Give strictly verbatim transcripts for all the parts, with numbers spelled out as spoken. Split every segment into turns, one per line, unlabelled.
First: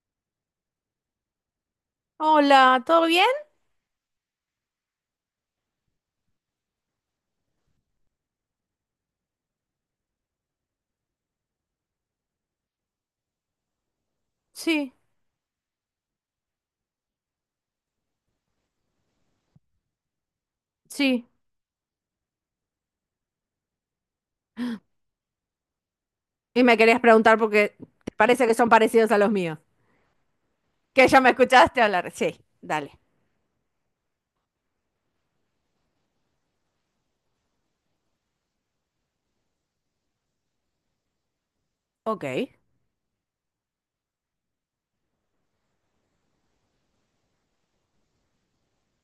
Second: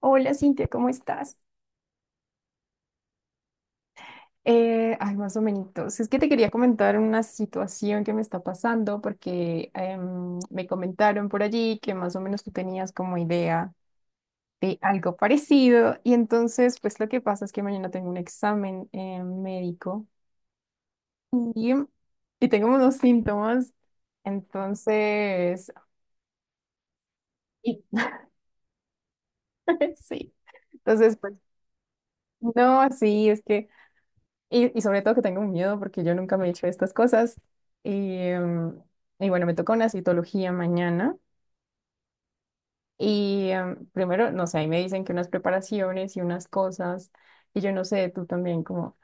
Hola Cintia, ¿cómo estás?
Hola, ¿todo bien?
Eh, ay, más o menos. Es que te quería comentar una situación que me está pasando porque em, me comentaron por allí que más o menos tú tenías como idea de
Sí,
algo parecido, y entonces pues lo que pasa es que mañana tengo un examen eh, médico,
sí.
y, y tengo unos síntomas, entonces,
Y me querías preguntar porque
y-
te parece que son parecidos a los míos.
sí,
Que
entonces
ya me
pues
escuchaste hablar. Sí,
no,
dale.
sí, es que... Y, y sobre todo que tengo un miedo porque yo nunca me he hecho estas cosas. Y, em, y bueno, me toca una citología mañana.
Ok.
Y em, primero, no sé, ahí me dicen que unas preparaciones y unas cosas. Y yo no sé, tú también, como,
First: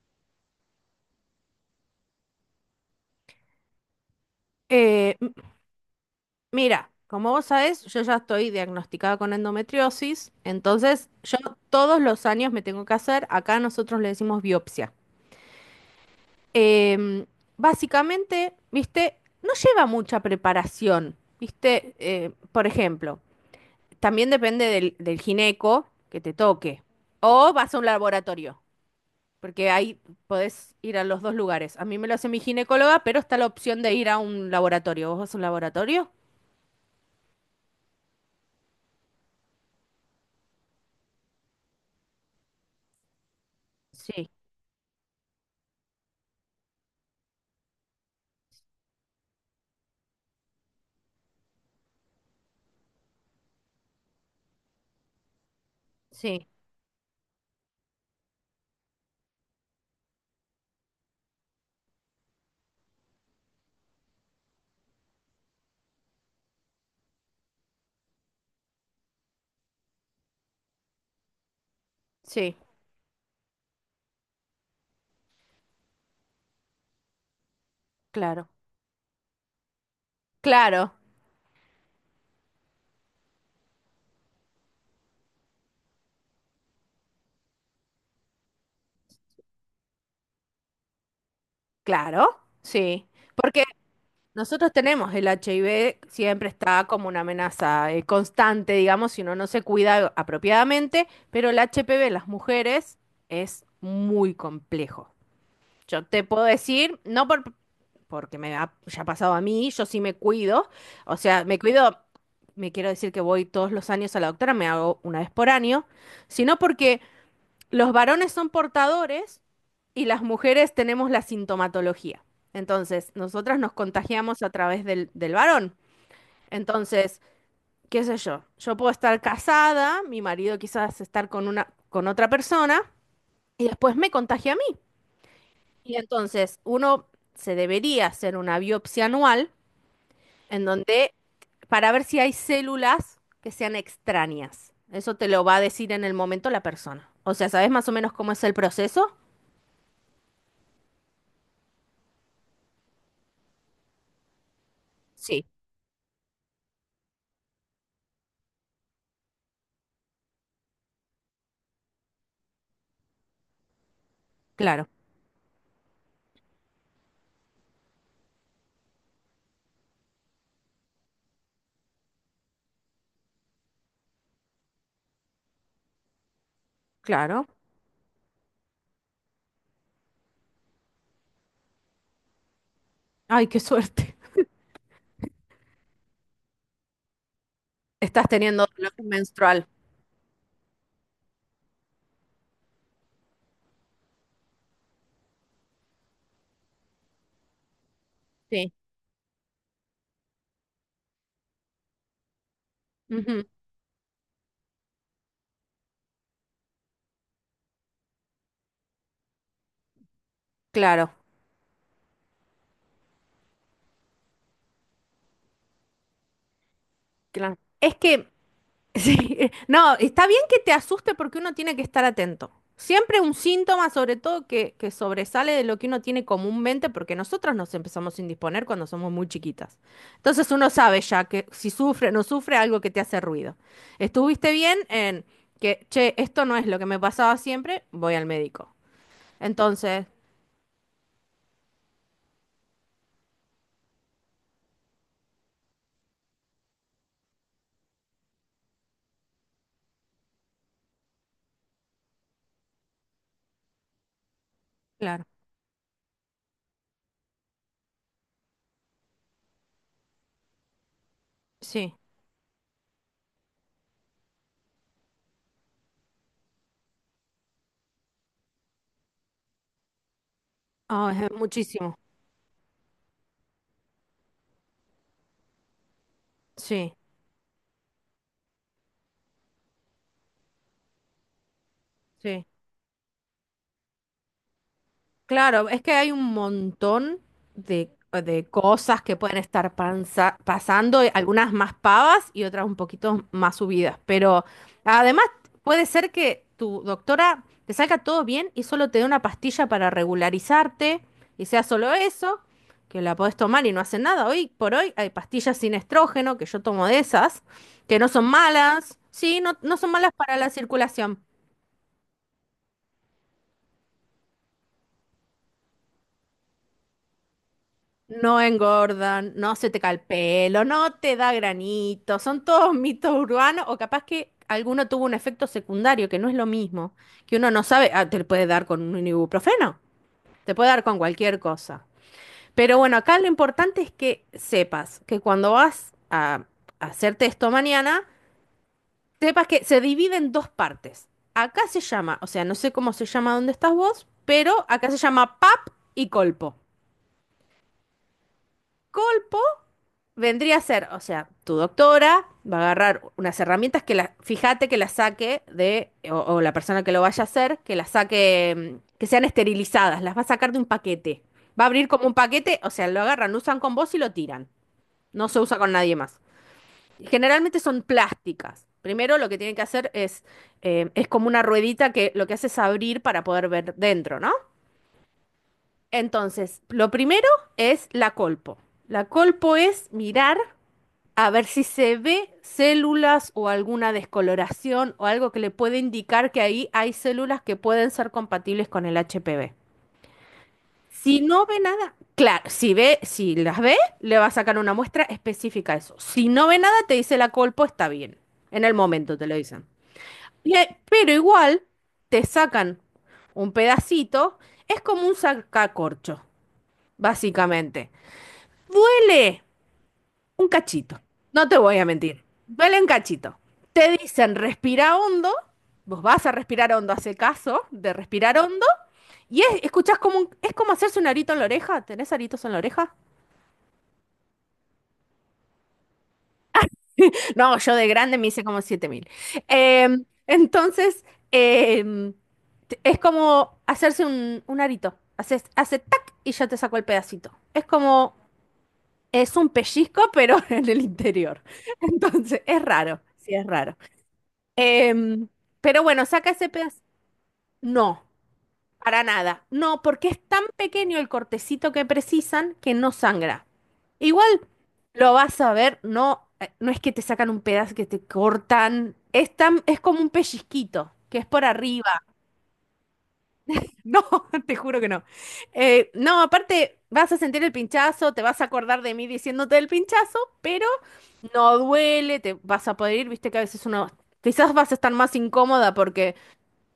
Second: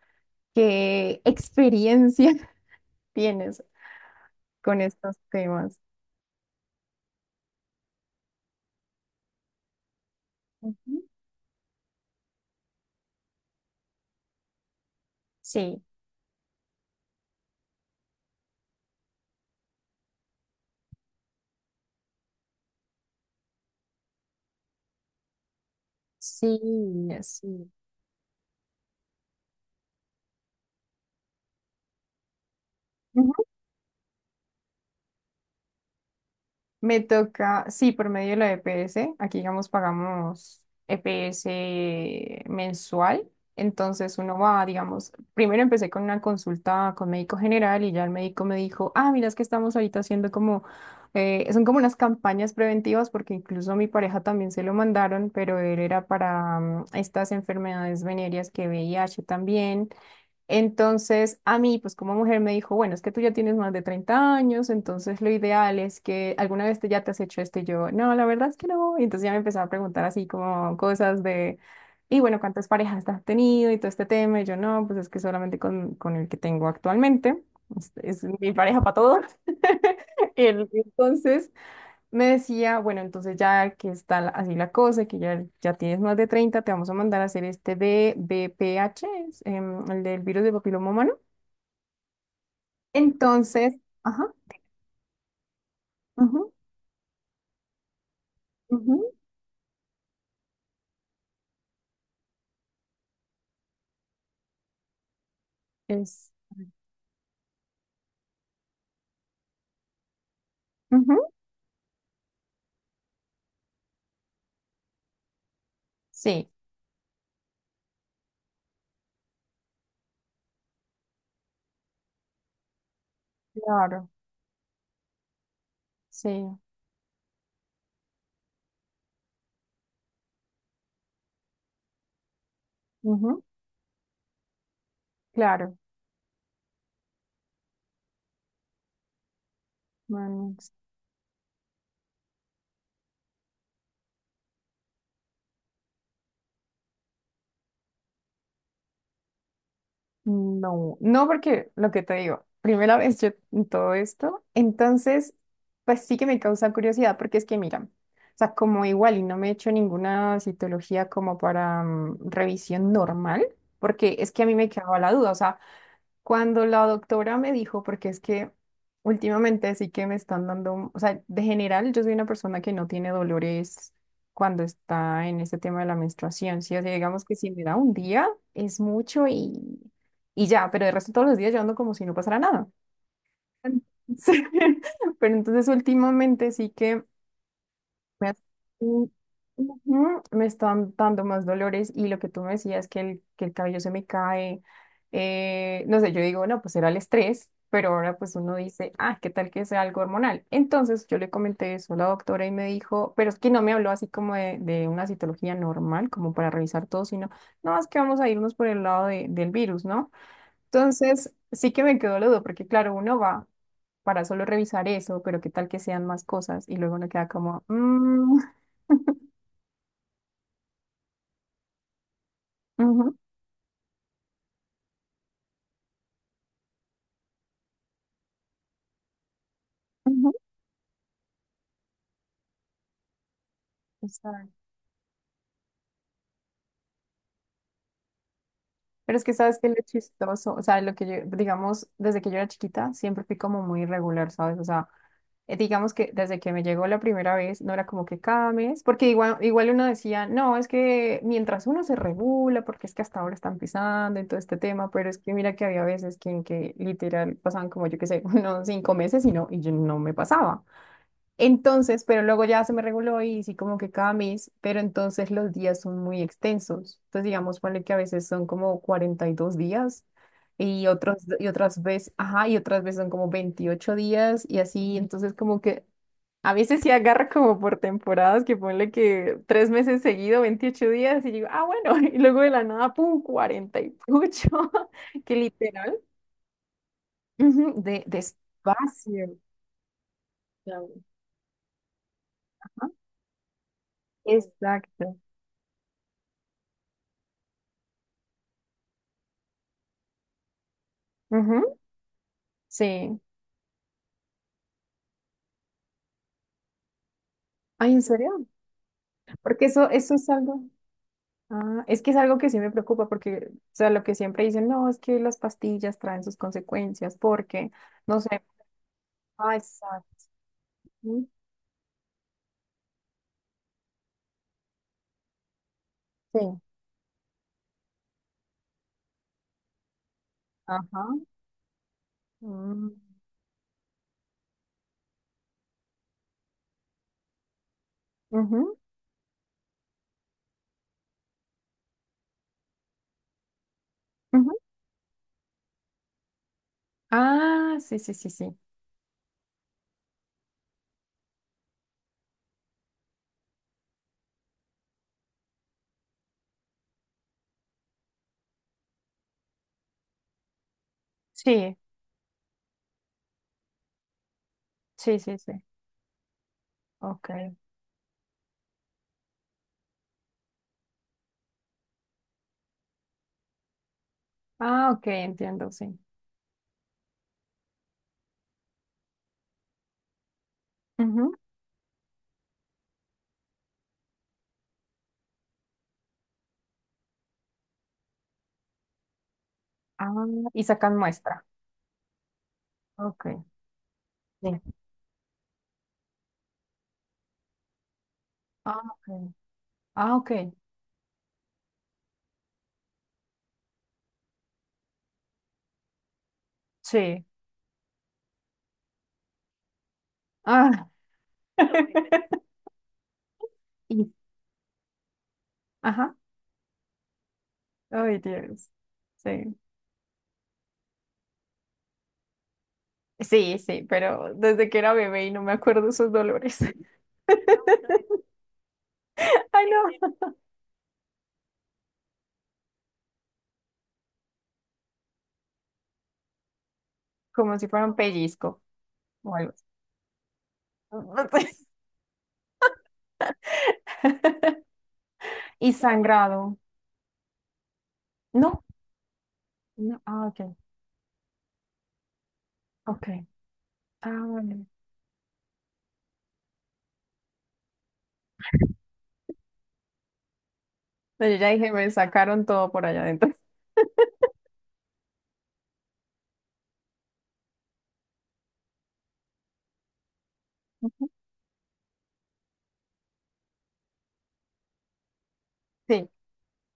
¿qué experiencia tienes con estos
Eh, m-
temas?
mira, como vos sabés, yo ya estoy diagnosticada con endometriosis,
Ujú.
entonces yo todos los años me tengo que hacer, acá nosotros le decimos biopsia.
Sí,
Em, Básicamente, viste, no lleva mucha preparación, viste. Eh, por ejemplo, también depende del, del gineco que te
sí,
toque. O
sí.
vas a un laboratorio, porque ahí podés ir a los dos lugares. A mí me lo hace mi ginecóloga, pero está la opción de ir a un laboratorio. ¿Vos vas a un laboratorio?
Me toca, sí, por medio de la E P S. Aquí, digamos, pagamos E P S mensual. Entonces
Sí,
uno va, digamos, primero empecé con una consulta con médico general y ya el médico me dijo, ah, mira, es que estamos ahorita haciendo como, eh, son como unas campañas preventivas porque incluso a mi pareja también se lo mandaron, pero él era
sí,
para mm, estas enfermedades venéreas que V I H también. Entonces, a mí, pues como mujer, me dijo, bueno, es que tú ya tienes más de treinta años, entonces lo ideal es que alguna vez te, ya te has hecho esto, y yo, no, la verdad es que no. Y entonces ya me empezaba a preguntar así como cosas de, y bueno,
sí.
¿cuántas parejas has tenido y todo este tema? Y yo, no, pues es que solamente con, con el que tengo actualmente, es, es
Claro.
mi pareja para todo. Y el-
Claro,
entonces, me decía, bueno, entonces ya que está la- así la cosa, que ya, ya tienes más de treinta, te vamos a mandar a hacer este de V P H, es, em, el del virus de papiloma humano.
claro, sí. Porque
Entonces, ajá,
nosotros tenemos el H I V, siempre
ujú,
está como una amenaza eh, constante,
ujú,
digamos, si uno no se cuida apropiadamente, pero el H P V en las mujeres es muy complejo. Yo te
es,
puedo decir, no por, porque me ha ya ha pasado a mí. Yo sí me cuido,
ujú,
o sea, me cuido, me quiero decir que voy todos los años a la doctora, me hago una vez por año,
sí,
sino porque los varones son portadores y las mujeres tenemos la sintomatología. Entonces, nosotras nos
claro,
contagiamos a través del, del varón.
sí,
Entonces, qué sé yo, yo puedo estar casada, mi marido quizás estar con una, con otra persona
ujú,
y después me contagia a mí.
claro.
Y entonces uno se debería hacer una biopsia anual
Bueno.
en donde para ver si hay células que sean extrañas. Eso te lo va a decir en el momento la persona. O sea, ¿sabes más o menos cómo es el proceso?
No, no, porque lo que te digo, primera vez yo en todo esto, entonces,
Sí,
pues sí que me causa curiosidad, porque es que, mira, o sea, como igual y no me he hecho ninguna citología como para mm, revisión normal, porque es que a mí me
claro,
quedaba la duda, o sea, cuando la doctora me dijo, porque es que últimamente sí que me están dando, o sea, de general yo soy una persona que no tiene dolores cuando está en este tema de la menstruación, ¿sí? O sea, digamos que
claro.
si me da un día es mucho y, y ya, pero de resto todos los días yo ando como si no pasara nada.
Ay, qué suerte.
Sí. Pero entonces últimamente sí que
Estás
me, has-
teniendo dolor
Mm,
menstrual.
ujú, me están dando más dolores y lo que tú me decías que el, que el cabello se me cae, eh, no sé, yo digo, no, pues era el estrés, pero ahora pues uno
Sí.
dice, ah, ¿qué tal que sea algo hormonal? Entonces yo le comenté eso a la doctora y me dijo, pero es
Ujú.
que no me habló así como de, de una citología normal, como para revisar todo, sino, no, es que vamos a irnos por el lado de- del virus, ¿no?
Claro,
Entonces, sí que me quedó la duda, porque claro, uno va para solo revisar eso, pero qué tal que sean más cosas y luego uno queda
claro.
como,
Es que
"Mm,
sí, no, está bien que te asuste porque uno tiene que estar atento.
ujú,
Siempre un síntoma, sobre todo, que, que sobresale de lo que uno tiene comúnmente, porque nosotros nos empezamos a indisponer cuando somos muy chiquitas.
ujú",
Entonces uno sabe ya que si sufre o no sufre algo que te hace ruido. Estuviste
o.
bien en que, che, esto no es lo que me pasaba siempre, voy al médico.
Pero es que sabes que lo
Entonces,
chistoso, o sea, lo que yo, digamos, desde que yo era chiquita, siempre fui como muy irregular, ¿sabes? O sea, eh, digamos que desde que me llegó la primera vez, no era como que cada mes, porque igual, igual uno decía, no, es que mientras uno se regula, porque es que hasta ahora están pisando en todo este tema, pero es
claro,
que mira que había veces que, en que literal pasaban como yo qué sé, unos cinco meses y no, y yo no me pasaba.
sí.
Entonces, pero luego ya se me reguló y sí como que cada mes, pero entonces los días son muy extensos. Entonces, digamos, ponle que a veces son como cuarenta y dos días y
Ah,
otros
es
y otras
muchísimo.
veces, ajá, y otras veces son como veintiocho días y así, entonces como que a veces sí
Sí,
agarra como por temporadas, que ponle que tres meses seguido, veintiocho días y digo, ah, bueno, y luego
sí.
de la nada, pum, cuarenta y ocho que
Claro, es que
literal,
hay un montón
ujú,
de,
de
de cosas que
despacio.
pueden estar pansa-
Claro.
pasando, eh, algunas más pavas y otras un
Ajá,
poquito más subidas, pero
exacto.
además puede ser que tu doctora te salga todo bien y solo te dé una pastilla para regularizarte y sea solo eso, que la
Sí.
podés tomar y no hace nada. Hoy por hoy hay pastillas sin estrógeno, que yo tomo de esas,
Ay,
que
¿en
no son
serio?
malas, sí, no,
Porque
no
eso,
son malas
eso es
para la
algo,
circulación.
ah, es que es algo que sí me preocupa, porque, o sea, lo que siempre dicen, no, es que las pastillas traen sus consecuencias, porque, no
No
sé,
engordan, no
ah,
se te cae el
exacto.
pelo, no te da granito. Son todos mitos urbanos o capaz que alguno tuvo un efecto secundario que no es lo
Sí.
mismo, que uno no sabe. Ah, te puede dar con un ibuprofeno, te puede dar con
Ajá.
cualquier cosa. Pero
Mm.
bueno, acá lo importante es que sepas que cuando vas a hacerte esto mañana,
Ujú,
sepas que se divide en dos partes. Acá se llama, o sea, no sé cómo se llama donde estás vos,
ujú.
pero acá se llama PAP y colpo.
Ah, sí, sí, sí, sí.
Vendría a ser, o sea, tu doctora va a agarrar unas herramientas que la, fíjate que las saque de, o, o la persona que lo vaya a hacer, que las saque, mm, que sean esterilizadas, las va a sacar de un paquete. Va a
Sí,
abrir como un paquete, o sea, lo agarran, lo usan con vos y lo tiran.
sí,
No
sí,
se usa
sí.
con nadie más.
Ok.
Generalmente son plásticas. Primero lo que tienen que hacer es, eh, es como una ruedita que lo que hace es abrir para poder ver dentro, ¿no?
Ah, ok, entiendo, sí.
Entonces, lo primero es la colpo. La colpo es mirar. A
Ujú.
ver si se ve células o alguna descoloración o algo que le puede indicar que ahí hay células que pueden ser compatibles con el H P V.
Ah, y sacan
Si
muestra.
no ve nada, claro, si ve,
Ok.
si las ve, le va a
Sí.
sacar una muestra específica a eso. Si no ve nada, te dice la colpo está bien. En el
Ah,
momento te
ok.
lo dicen.
Ah, ok.
Y ahí- pero igual te sacan un pedacito, es como un sacacorcho,
Sí.
básicamente. Duele un
Ah.
cachito, no te voy a mentir. Duele un cachito. Te
Y,
dicen respira hondo, vos
ajá.
vas a respirar hondo, hace caso de
Ay,
respirar hondo,
Dios.
y
Sí.
es, escuchás como un- es como hacerse un arito en la oreja. ¿Tenés aritos en la oreja?
Sí, sí, pero desde que era bebé y no me acuerdo esos dolores.
No, yo de grande me hice como siete mil.
Ay,
Em,
no.
entonces, em, t- es como hacerse un, un arito. Haces, hace tac y ya te sacó el pedacito.
Como
Es
si fuera un
como,
pellizco o
es un
algo
pellizco, pero en el interior.
así.
Entonces, es raro, sí, es raro. Em,
Y
pero bueno, saca ese
sangrado.
pedazo. No,
No.
para nada. No,
No.
porque es
Ah,
tan
ok.
pequeño el cortecito que precisan que no
Ok.
sangra.
Ah,
Igual
vale.
lo vas a ver, no, eh, no es que te sacan un pedazo que te cortan. Es tan, es como un pellizquito, que
No,
es
yo
por
ya dije, me
arriba.
sacaron todo por allá adentro.
No, te juro que no. Eh, no, aparte vas a sentir el pinchazo, te vas a acordar de mí diciéndote el pinchazo, pero no duele, te vas a poder ir, viste que a veces uno, quizás vas a estar más incómoda
Sí,
porque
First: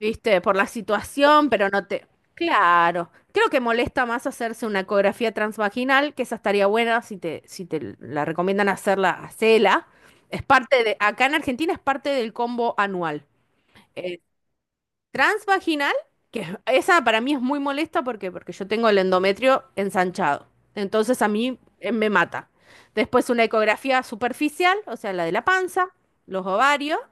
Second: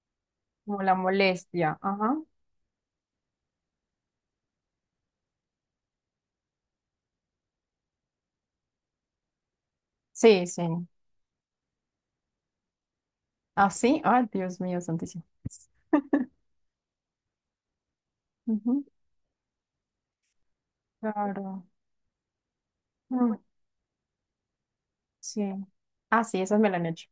¿viste? Por la
como la
situación, pero
molestia.
no te...
Ajá.
Claro, creo que molesta más hacerse una ecografía transvaginal, que esa estaría buena si te, si te, la recomiendan hacerla, hacela. Es
Sí, sí.
parte de, acá en Argentina es parte del combo anual.
Así.
Eh,
Ay, Dios mío, santísimo.
Transvaginal, que es- esa para mí es muy molesta porque, porque yo
Ujú,
tengo el endometrio ensanchado. Entonces a mí
claro.
eh, me mata. Después
Mm,
una ecografía superficial, o sea, la de
sí.
la panza,
Ah, sí,
los
esas me la han
ovarios.
hecho.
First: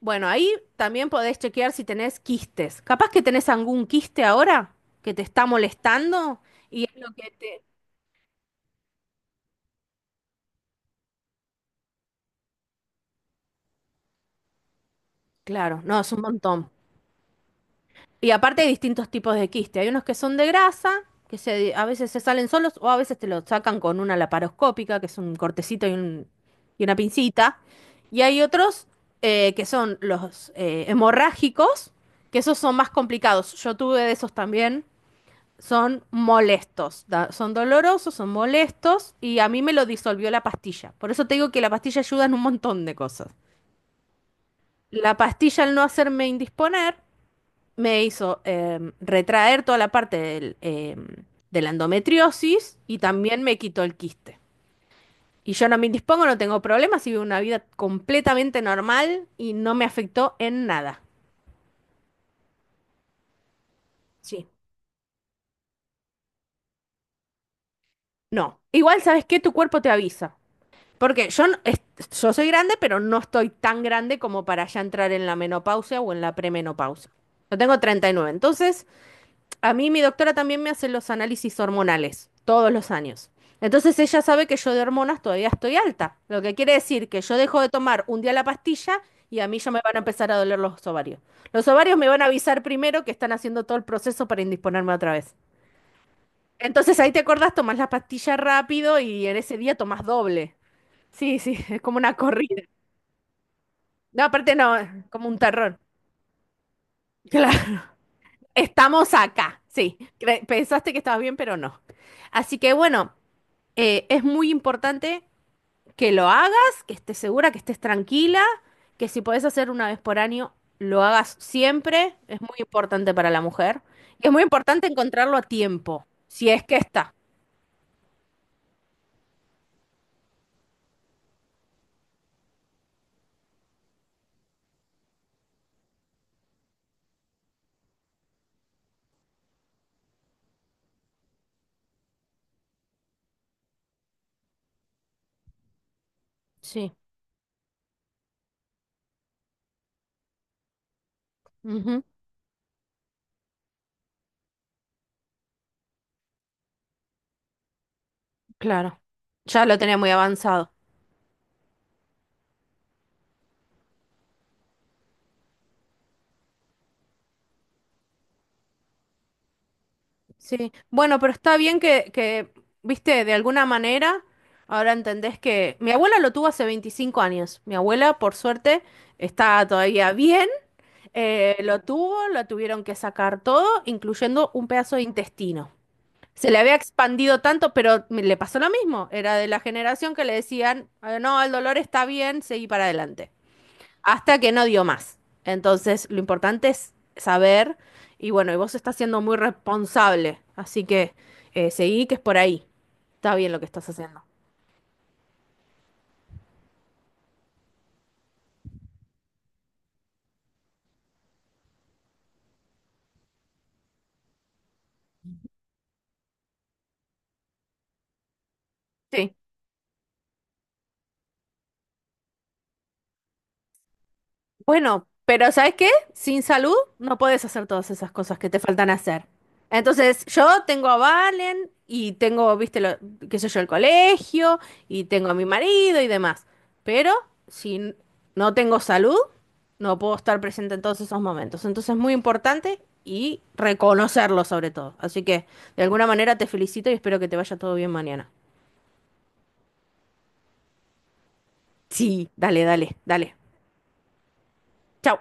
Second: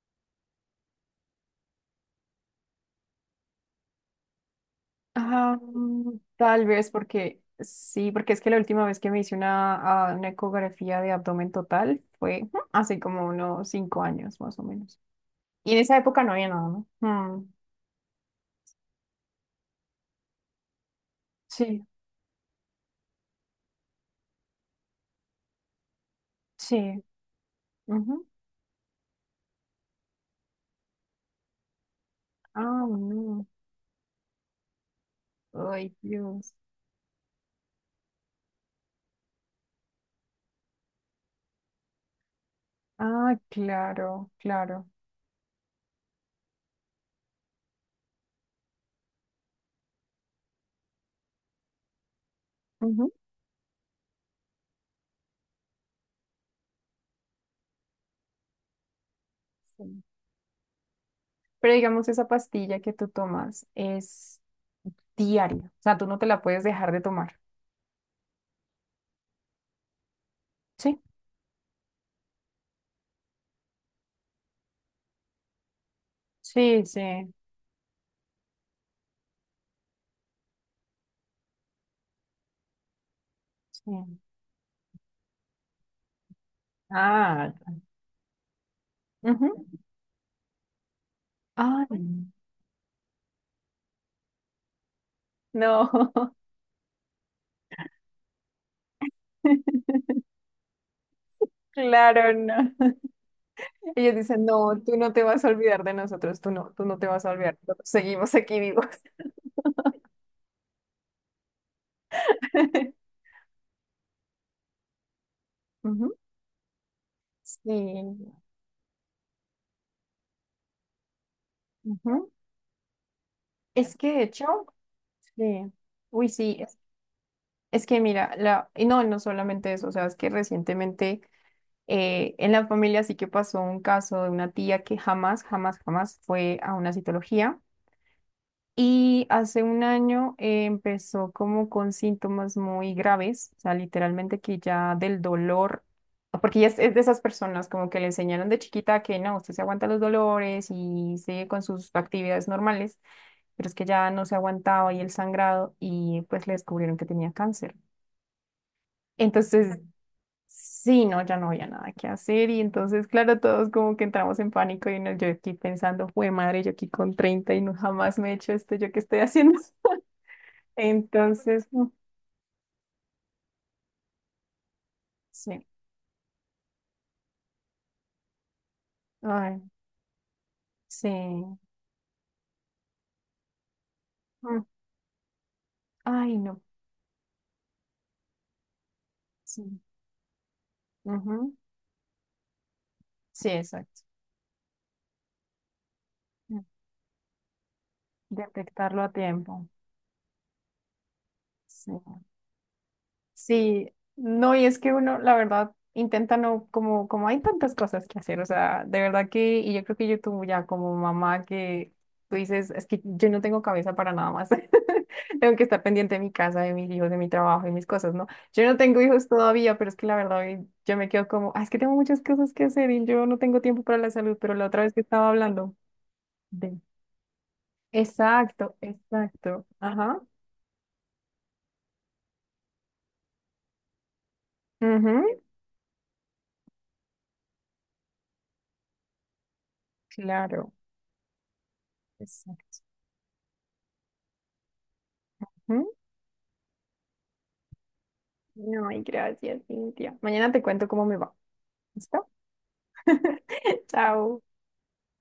Bueno, ahí también podés chequear si tenés quistes. Capaz que tenés algún quiste ahora que te está
Ah, mm,
molestando
tal
y
vez
es lo que
porque
te...
sí, porque es que la última vez que me hice una, ah, una ecografía de abdomen total fue ujú, hace como unos cinco años más o menos. Y en
Claro,
esa
no, es un
época no había nada,
montón.
¿no? Mm,
Y aparte hay distintos tipos de quiste. Hay unos que son de grasa, que se- a
sí,
veces se salen solos o a veces te lo sacan con una laparoscópica, que es un cortecito y, un- y una
sí.
pincita. Y
Ujú.
hay otros eh, que son los eh, hemorrágicos, que esos son
Ah,
más
no.
complicados. Yo tuve de esos también.
Ay,
Son
Dios.
molestos, da- son dolorosos, son molestos y a mí me lo disolvió la pastilla. Por eso te digo que la pastilla ayuda en un montón de cosas.
Ah, claro, claro.
La pastilla al no hacerme indisponer me hizo em, retraer toda la parte del, em, de la endometriosis y
Ujú,
también me quitó el quiste. Y yo no me indispongo, no tengo problemas y vivo una vida completamente normal y no me
sí.
afectó en nada.
Pero digamos, esa pastilla que tú tomas es
Sí.
diaria. O sea, tú no te la puedes dejar de tomar.
No. Igual, ¿sabes qué? Tu cuerpo te avisa.
Sí,
Porque yo, no- es- yo soy grande, pero no estoy tan grande como para ya entrar en la menopausia o en la
sí,
premenopausia.
sí.
Yo tengo treinta y nueve. Entonces, a mí mi doctora también me hace los análisis hormonales todos los años. Entonces,
Sí.
ella sabe que yo de hormonas todavía estoy alta. Lo que quiere decir que yo
Ah,
dejo de
ya.
tomar un día la pastilla y a mí ya
Ujú.
me van a empezar a doler los ovarios. Los
Ay,
ovarios me van a avisar primero que están haciendo todo el proceso para indisponerme otra vez.
no,
Entonces, ahí te acordás, tomás la pastilla rápido y en ese día tomás doble. Sí, sí, es como una
claro,
corrida.
no. Ellos
No,
dicen,
aparte no,
no, tú no, te
como un
vas a
terror.
olvidar de nosotros, tú no, tú no te vas a olvidar,
Claro.
nosotros seguimos aquí vivos.
Estamos acá, sí. Cre- Pensaste que estabas bien, pero no. Así que bueno, eh, es muy importante que
Ujú,
lo hagas, que estés segura, que estés
sí,
tranquila, que si podés hacer una vez por año, lo hagas siempre.
ujú.
Es muy importante para la mujer.
Es que de
Y es muy
hecho,
importante encontrarlo a
sí,
tiempo,
uy,
si
sí,
es que
es,
está.
es que mira, la, y no, no solamente eso, o sea, es que recientemente eh, en la familia sí que pasó un caso de una tía que jamás, jamás, jamás fue a una citología. Y hace un año eh, empezó como con síntomas muy graves, o sea, literalmente que ya del dolor, porque ella es,
Sí.
es de esas personas como que le enseñaron de chiquita que no, usted se aguanta los dolores y sigue con sus
Ujú.
actividades normales, pero es que ya no se aguantaba y el sangrado y pues le descubrieron que tenía cáncer.
Claro. Ya lo
Entonces,
tenía muy avanzado.
sí, no, ya no había nada que hacer y entonces, claro, todos como que entramos en pánico y no, yo aquí pensando, fue madre, yo aquí con treinta y no jamás me he hecho esto, ¿yo qué estoy haciendo?
Sí, bueno, pero está
Entonces,
bien
mm,
que, que, viste, de alguna manera, ahora entendés
sí.
que mi abuela lo tuvo hace veinticinco años. Mi abuela, por suerte,
Ay,
está todavía bien.
sí.
Eh,
Mm,
lo tuvo, lo tuvieron que sacar todo, incluyendo un pedazo de intestino.
ay,
Se le
no.
había expandido tanto, pero me- le pasó lo mismo. Era de la
Sí.
generación que le decían, "Ah, no, el
Ujú,
dolor está bien, seguí para adelante
sí, exacto.
hasta que no dio más". Entonces, lo
Mm.
importante es saber, y bueno, y vos estás
Detectarlo a
siendo muy
tiempo.
responsable, así que eh,
Sí.
seguí que es por ahí. Está bien lo que estás
Sí,
haciendo.
no, y es que uno, la verdad, intenta no, como, como hay tantas cosas que hacer, o sea, de verdad que, y yo creo que YouTube ya como mamá que tú dices, es que yo no tengo cabeza para nada más, tengo que estar pendiente de mi casa, de mis hijos, de mi trabajo y mis cosas, ¿no? Yo no tengo hijos
Sí.
todavía, pero es que la verdad eh, yo me quedo como, "Ah, es que tengo muchas cosas que hacer y yo no tengo tiempo para la salud, pero la otra vez que
Bueno,
estaba
pero
hablando
¿sabes qué? Sin salud
de...
no puedes hacer todas esas cosas que te
Exacto,
faltan hacer.
exacto, ajá,
Entonces, yo tengo a Valen y tengo, viste, lo, qué sé yo, el colegio y tengo
ujú,
a mi marido y demás. Pero si n- no tengo salud, no puedo estar
claro,
presente en todos esos momentos. Entonces, es muy
exacto.
importante y reconocerlo sobre todo. Así que, de alguna manera, te felicito y espero que te vaya todo bien mañana.
No, y gracias, Cintia. Mañana te cuento cómo me va. ¿Listo?
Sí, dale, dale, dale.
Chao.
Chau.